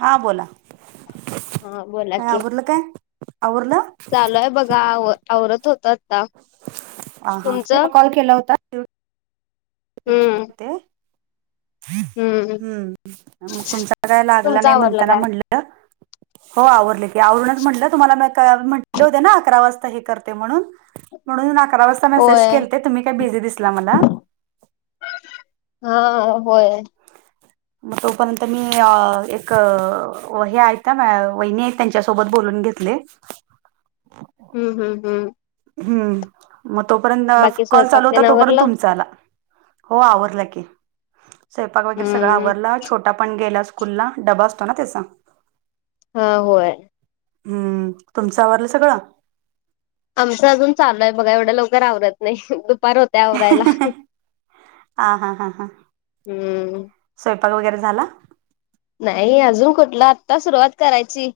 हा बोला, हा बोला काय की आवरलं काय? आवरलं? गाव आवरत होतात ह हा तेला कॉल केला होता हम्म [inaudible] ते ह हम्म मग तुमचं काय लागला तुमचं नाही आवरलं म्हणताना काय? म्हनल अ हो आवरले की आवरूनच म्हटलं तुम्हाला मे तर म्हटल होत ना अकरावाजता हे करते म्हणून म्हणून अकरावा वाजता तर मेसेज होय. केलते तुम्ही काय बिझी दिसला मला ह होय मग तोपर्यंत मी एक हे आहे ना वहिनी त्यांच्यासोबत बोलून घेत ले हम्म हम्म हम् हम्म मग तोपर्यंत बाकी कॉल स्वयंपाक चालू होता तेन तोपर्यंत आवरलं? तुमचा आला हो आवरल की स्वयपाक वगैरे सगळ हम्म आवरला छोटा पण गेला स्कूल स्कूला डबा असतोना त्याचा हा होय हम्म तुमचं आवरलं सगळं आमचं अजून चालू आहे बघा एवढं लोक रावरत नाही दुपार हो ह हा हा हा हम्म स्वयंपाक वगैरे झाला नाही अजून कुठला आत्ता सुरुवात करायची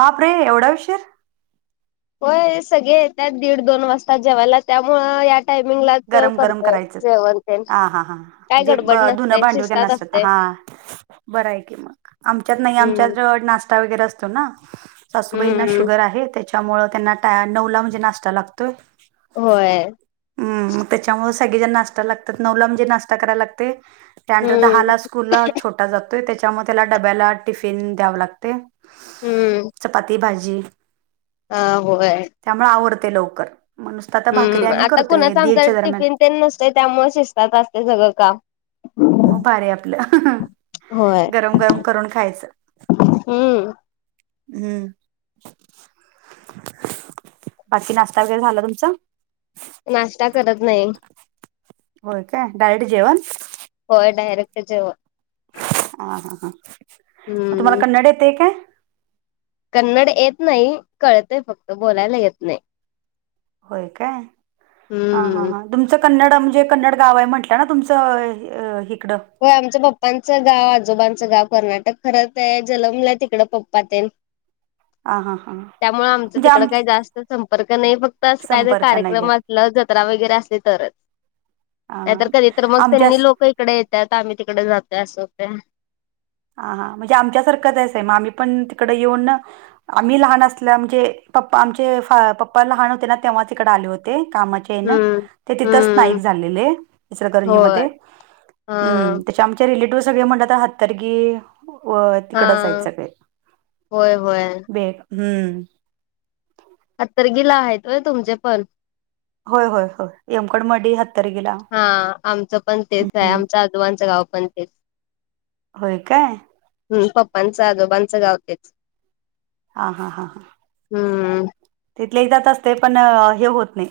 बाप रे एवढा ऊशीर होय सगळे येतात दीड दोन वाजता जेवायला त्यामुळ एक टायमिंग लाच गरम गरम करतोय करायचं जेवण ते हा हा हां काय म्हणजे गडबड नसते शिस्तात असते बर आहे की मग आमच्यात नाही आमच्यात हम्म जवळ नाश त्या वगैरे असतो ना असताना सासूबाईंना हम्म शुगर आहे तेच त्यामुळे त्यांना टा नऊला म्हणजे नाश्ता लागतोय. होय हम् मग त्याच्यामुळे सगळेजण नाश्ता लागतात नऊला म्हणजे नाश्ता करायला लागते् त्यानंतर दहा हम्म ला स्कूल ला छोटा जातोय त्याच्यामुळे त्याला डब्याला टिफिन द्यावं लागते चपाती भाजी अ होय त्यामुळे आवडते लवकर म नुसत भाकरी हम्म आम्ही आता करतोय कुणाच आमच दीडच्या दरम्यान टिफिन ते नसते त्यामुळे शिसतात असते सगळं काम मग भारी आपलं होय गरम गरम करून खायचं हम्म हम्म बाकी नाश्ता वगैरे झाला तुमचा नाश्ता करत नाही. होय काय डायट जेवण होय डारेक्ट जेव हा हा हा मग तुम्हाला हम्म कन्नड येते काय कन्नड येत नाही कळतय फक्त बोलायला येत नाही होय काय ह ह हम्म ह तुमचं कन्नड म्हणजे कन्नड गाव आहे म्हंटलं ना तुमचं हिकडं हो आमचं पप्पांचं गाव आजोबांचं गाव कर्नाटक खरंच आहे जनमलाय तिकड पप्प ते आ हां त्यामुळे आमचं म्हणजे तिकड आम काही जास्त संपर्क नाही फक्त अस काय संपर्क नाही आहेत कार्यक्रम ल जत्रा वगैरे असली तरच हा नाहीतर कधी तर मग आमच्या त्यांनी लोक. तिकडे येतात आम्ही तिकडे जातय असं होतं. हा हा, म्हणजे आमच्या सारखंचस आहे मग आम्ही पण तिकडं येऊन ना. आम्ही लहान असल्या म्हणजे पप्पा आमचे पप्पा लहान होते. ना तेव्हाच इकडे आले होते कामाचे. चेन हम्म ते तिथंच स्थायिक हम्म झालेले इचलकरंजी होय मध्ये. हा हम्म, त्याच्या आमचे रिलेटिव्ह सगळे म्हणतात हत्तरगी. होय तिकडच हाईत हा सगळे होय होय बेग हम्म. हतर गिला आहेतोय तुमचे पण होय होय होय, येमकड मडी हत्तर गिला. हा आमचं पण तेच आहे आमच्या आजोबांचं गाव पण तेच. होय काय. हम, पप्पांचं आजोबांचं गावतेच. हा हा हा हा, हम्म, इथल्या इथंच असतं पण हे होत नाही.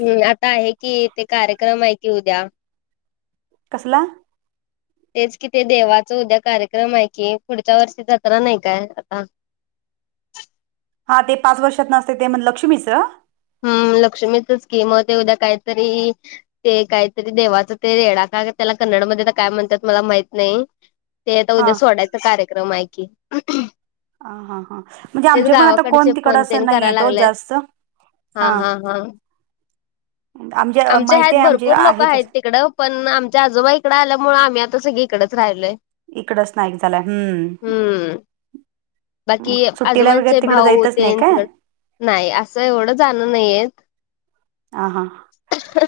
हम्म, आता आहे कि, ते कार्यक्रम आहे की, उद्या. कसला. तेच कि ते देवाच उद्या कार्यक्रम आहे की पुढच्या वर्षी जत्रा नाही काय आता. हा ते पाच वर्षात न असते ते म्हण लक्ष्मीचं. हम्म, लक्ष्मीच म ते उद्या काहीतरी. ते काहीतरी देवाचा ते रेडा का त्याला कन्नड मध्ये तर काय म्हणतात मला माहित नाही. ते आता उद्या हां सोडायचा कार्यक्रम आहे. की, हा हा हा, म्हणजे तेच आमचे पण आता कोण गावाकडचे तिकड फोन असं तेन नाही कराय आहेेतो लागलेत. जास्त. हा हां हा हा, आमच्या माहिती ह्यात आहे आमचे भरपूर लोक आहेत तिकडं. पण आमच्या आजोबाईकडं आल्यामुळे आम्ही आता सगळी इकडेच राहिलोय. इकडच नाक झालंय हम्म, बाकी आजोबांचे भाऊ जायतच नाही तेन काय तिकड. नाही असं एवढं जाण नाहीेत. हा हा,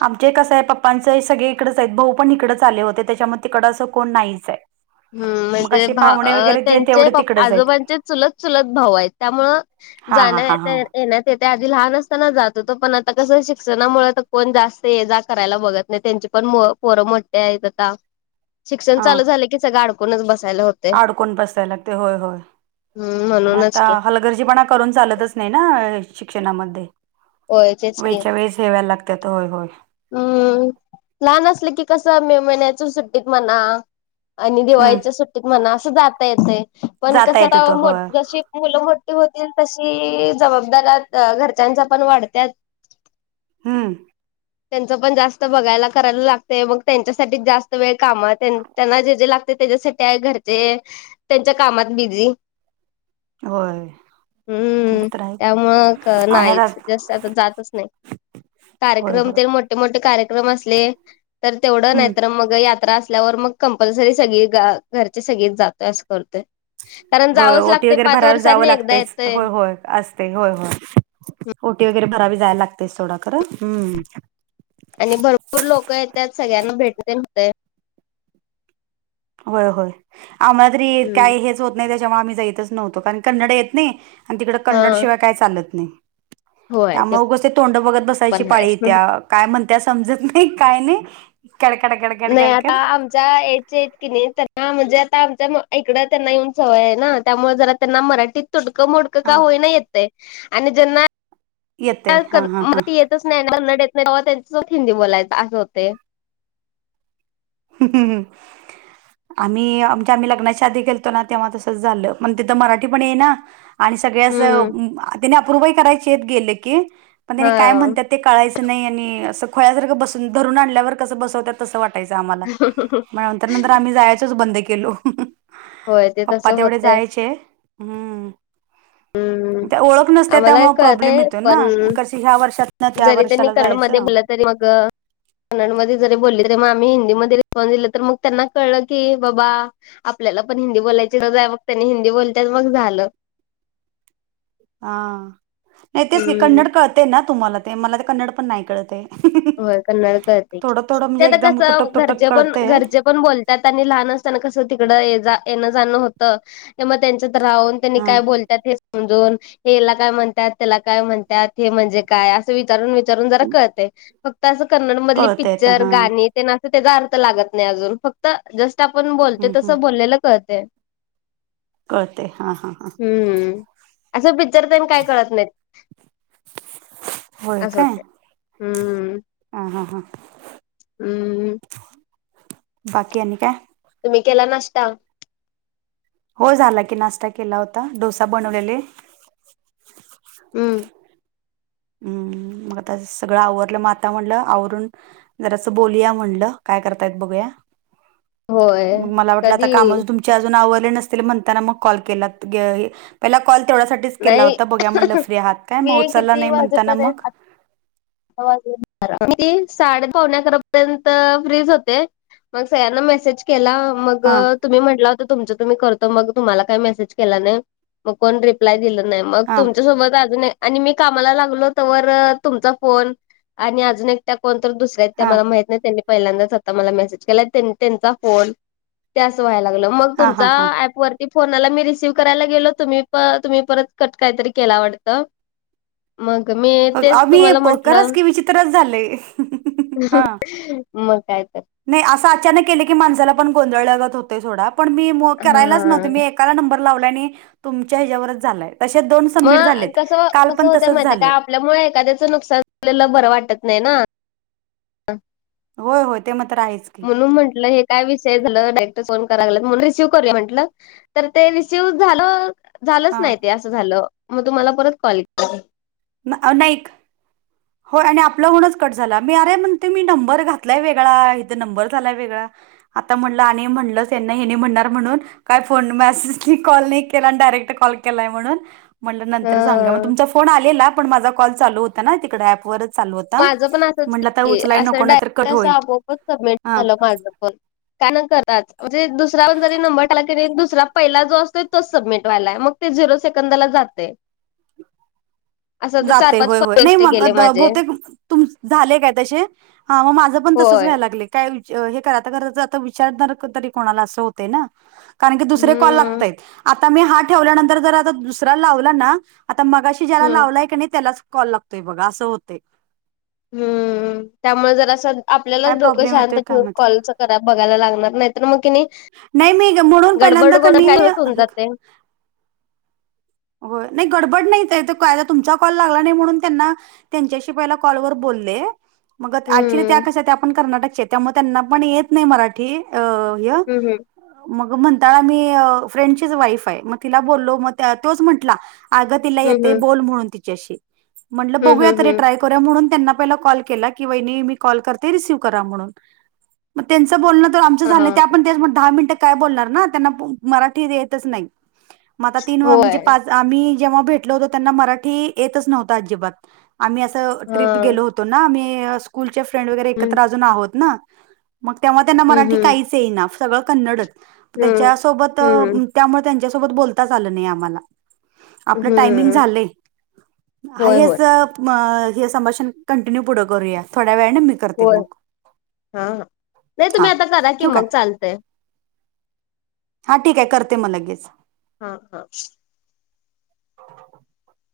आमचे कसं आहे प ''--'' प्पांच हे सगळे इकडच आहेत भाऊ पण इकडच आले होते. त्याच्या मुळा तिकडं असं कोण नाहीच आहे. हम्म, मग म्हणजे असे पाहुणे भा वगैरे जे त्यांचे तेवढे प तिकडंच आहेत आजोबांचे चुलत चुलत भाऊ आहेत त्यामुळे. हां जाण हां ण हां हां येन्यात. कधी आधी लहान असताना जात होत. पण आता कस शिक्षणामुळे कोण जास्त जा करायला बघत नाही त्यांची. पण म पोरं मोठे आहेत आता शिक्षण चालू झालं की सगळं अडकूनच बसायला होत. आडकुण बसाय लागते होय होय हम्म आणि म्हणूनच आता की हलगर्जी पणा करुन चालतच नाही ना शिक्षणामध्ये होय तेच की वेळच्या वेळेस ठेवाय लागते. त्यात होय होय, हम्म, लहान असलं की, कसं मे महिन्याच्या सुट्टीत म्हणा. आणि हम्म दिवाळीच्या सुट्टीत म्हणा असं जाता येतय पण जाता कस येत आता होत होय मोठी जशी. मुलं मोठी होतील तशी जबाबदार्या घरच्यांच्या पण वाढत्यात. हम्म, त्यांच पण जास्त बघायला करायला लागतय मग त्यांच्यासाठी जास्त. वेळ काम त्यांना जे जे लागते त्याच्यासाठी आहे. घरचे त्यांच्या कामात बिझी. होय, ते हम्म तर आहे त्यामुळं आणि आता नाहीच, जास्त आता जातच नाही. [inaudible] कोणते मोठे मोठे कार्यक्रम असले तर तेवढ नाही हम्म तर मग यात्रा अस- ल्यावर मग कंपलसरी सगळी गा घरचे सगळीच जातोय असं करतोय. कारण होय जावंच ओटी लागते वगैरे पाच भराय जावं वर्षांनी एकदा लागतच. येतंय. होय होय असं होय हो ओटी वगैरे भरावी जायला लागते सोडा खरं, हम्म आणि भरपूर लोक येत्यात सगळ्यांना भेटणं [inaudible] होत. होय होय आम्हाला तरी हम्म काही हेच होत नाही त्याच्यामुळे आम्ही जायतच नव्हतो कारण कन्नड येत नाही. आणि तिकडं हा कन्नड शिवाय काय चालत नाही. त्यामुळे उगाच ते तोंड बघत बसायची पण हाय. पाळी येत्या. काय म्हणत्या समजत नाही, काय नाही. कडकड कड नाही आता आमच्या एज चे कि नाही त्यां म्हणजे आता आमच्या इकडं त्यांना येऊन सवय आहे ना त्यामुळे जरा त्यांना मराठीत तुडकं मोड- क का हा होईना येतय आणि ज्यांना येतय हा हा हा मराठी येतच नाही, कन्नड येत नाही तेव्हा त्यांच्यासोबत हिंदी बोलायचं असं होतेय. हम् हम् हम् आम्ही आमच्या आम्ही लग्नाच्या आधी गेलतो ना तेव्हा तसंच झालं, मला तिथं मराठी पण येईना. आणि सगळ्या अस, हम्म त्यानी अप्रुव्हही करायचे येत गेले की पण त्यानी काय हा म्हणतात ते कळायचं नाही आणि असं खुळ्यासारख बसून धरून आणल्यावर कसं बसवतात तसं वाटयचं. आम्हाला नंतर नंतर आम्ही जायचच बंद केलो. होय ते पप्पा तसं तेवढे होतंय. जायचे. हम्म हम्म त्या ओळख नसत्या आम्हाला त्यामुळे प्रॉब्लेम कळतंय येतो पण ना, कशी ह्या वर्षात ना त्या जरी त्यांनी वर्षाला कन्नडमध्ये जायचं बोलला तरी मग कन्नड मध्ये जरी बोलले तरी मग आम्ही हिंदीमध्ये रिस्पॉन्स दिले तर मग त्यांना कळलं की बाबा आपल्याला पण हिंदी बोलायची गरज आहे मग त्यांनी हिंदी बोलत्याल मग झालं. हा नाही तेच की हम्म कन्नड कळते ना तुम्हाला ते, मला तर कन्नड पण नाही कळतहे. होय कन्नड कळते. ते म्हणजे आता एकदम कस तुटक तुटक घरचे पण कळते घरचे पण बोलतात आणि लहान असताना कस तिकड जा येणं जाणं होत त्यामुळे त्यांच्यात राहून त्यांनी हा काय बोलतात हे समजून हे याला काय म्हणतात, त्याला काय म्हणतात, हे म्हणजे काय असं विचारून विचारून जरा कळतय. फक्त असं कन्नड मधली कळते तर पिक्चर, हा गाणी ते ना त्याचा अर्थ लागत नाही अजून, फक्त जस आपण बोलतो हम्म, हम्म. तसं बोललेलं कळतय. कळतय हा हा हा. हम्म असं पिक्चर तेन काय कळत नाही. अस होते हम्म. ह हा हा, हम्म बाकी आणि काय? तुम्ही केला नष्टता? हो झाला की नाश्ता केला होता डोसा बनवलेले. हम्म हम्म मग आता सगळं आवरलं मग आता म्हणलं सगळं आवरून जरा असं बोलिया म्हणलं काय करतायत बघूया. होय मग मला वाटल आता कधी काम तुमचे अजून आवरले नसतील म्हणताना म कॉल केला पहिला कॉल तेवढ्यासाठीच केला नाही होता बघुया म्हणलं फ्री आहात काय, मी म उचलला किती नाही म्हणताना मग वाजेपर्यंत मी साडे पावणे अकरापर्यंत फ्रीच होते. मग सगळ्यांना मेसेज केला, मग हां तुम्ही म्हट होत तुमच तुम् करत, मग तुम्हाला काही मेसेज केला नाही मग कोण रिप्लाय दिलं नाही. मग हां तुमच्यासोबत अजून आणि मी कामाला लागलो तर तुमचा कोण आणि अजून एकट्या कोण तर दुसऱ्यात त्या हां मला माहित पल्या म त्यां फोन व्हा लाग हां तुमचा हां हां ऍप वर. ती फोनाला मी रिसीव्ह करायला गेलो तुम्ही प तुम्ही परत कट काहीतरी केला वाटतं! मग मी तेच तुम्हाला म्हण करच की विचित्रच झालेय हा. मग काय तर! नाही असं अचानक केलं की माणसाला पण गोंधळ लागत होतेय. थोडा पण मी करायलाच नव्हते हां. मी. काला नंबर लावला आणि तुमच्या ह्याच्यावरच झालाय. तसेच दोन मग सबमिट झालेत कस काल कसं पण होतं तसंच माहिितय काय झालं आपल्यामुळे एखाद्याचं नुकसान झालेलं बरं वाटत नाही ना? होय होय ते मात्र आहेच की म्हणून म्हंटलं हे. काय विषय झालं डायरेक्टर फोन करायला म्हणून रिसीव करू म्हटलं तर ते रिसीव्ह झालं. झालंच हां नाही ते असं झालं मग तुम्हाला परत कॉल के अहो नाईक! हो आणि आपलं गणच कट झाला मी अरे म्हणते मी नंबर घातलाय वेगळा इथे नंबर झालाय वेगळा. आता म्हणलं आणि म्हणलं त्यांना हेनी म्हणणार म्हणून. काय फोन मेसेज क कॉल नाही केला आणि डायरेक्ट कॉल केलाय म्हणून. म्हण नंतर सांगा मग हं. तुमचा फोन आलेला पण माझा कॉल चालू होता ना तिकडे ऍप ववरच. माझं पण असंच क असं नाही तर डायरी कट असं होईल आपोआपच सबमिट हा झालं माझ पण. काय न करराच म्हणजे दुसराण जरी नंबर टाला की दुसरा पहिला जो असतोय तोच सबमिट व्हायलाय मग, ते झिरो सेकंदला जाते. जाते होय होय नाही मग गेले माझे. बहुतेक. तुमच झाले काय तसे मग माझं पण तसच होय. व्याय लागले. काय हे करा कराच आता विचार तरी कोणाला असं होत ना. कारण की दुसरे कॉल हम्म लागतय. आता मी हा ठेवल्यानंतर जर आता दुसरा लावला ना. आता मगाशी ज्याला हम्म लावलाय की नाही त्यालाच कॉल लागतोय बघा असं होते. हम्म त्यामुळे जर असं काय आपल्यालाच डोकं प्रॉब्लेम शांत येतोय काय ठेवून माहित कॉलच रा बघायला लागणार नाही तर मग कि, नाही नाही मी म्हणून पहिल्यांदा गडबड गोड कनी खायलाच होऊन जाते. हो नाही गडबड नाही कायदा तुमचा कॉल लागला नाही म्हणून त्यांना त्यांच्याशी पहिला कॉलवरर बोलले. मग क्च्युली त्या हम्म कस आपण कर्नाटकच्या त्यामुळे त्यांना पण येत नाही मराठी. अ य! हम्म मग म्हणताळा मी फ्रेंडचीच वाईफ आहे मग तिला बोललो मग तोच म्हंटला. अगं तिला हम्म येते हम्म बोल म्हणून तिच्याशी म्हंटलं हम्म बघूया हम्म तरी हम्म ट्राय. त्यांना मी कॉल करते रिसव्ह करा म्हणून. मग त्यांचं बोलणं तर आमच झालंय हा आपण दहा मिनिट. काय बोलणार ना त्यांना मराठी येतच नाही. होय पाच आम्ही जेव्हा भेटल होतो त्यांना मराठी येतच नव्हतं अजिबात. आम्ही असं हा ट्रिप गेलो होतो ना आम्ही स्कूलचे फ्रेंड वगैरे हम्म एकत्र अजून आहोत ना. मग तेव्हा त्यांना हम्म मराठी काहीच येई ना सगळं कन्नडच हम्म त्याच्यासोबत. हम्म त्यामुळे त्यांच्यासोबत बोलताच आलं नाही आम्हाला. हम्म आपलं टायमिंग हम्म झालंय, होय आहे होय असं म हे संभाषण कंटिन्यू पुढे करूया थोड्या वेळाने करते होय मग. हा हा नाही हा तुम्ही आता करा की ठेवू काय? मग चालतय हा ठीक आहे करते मग लगेच. हा हा. [unintelligible]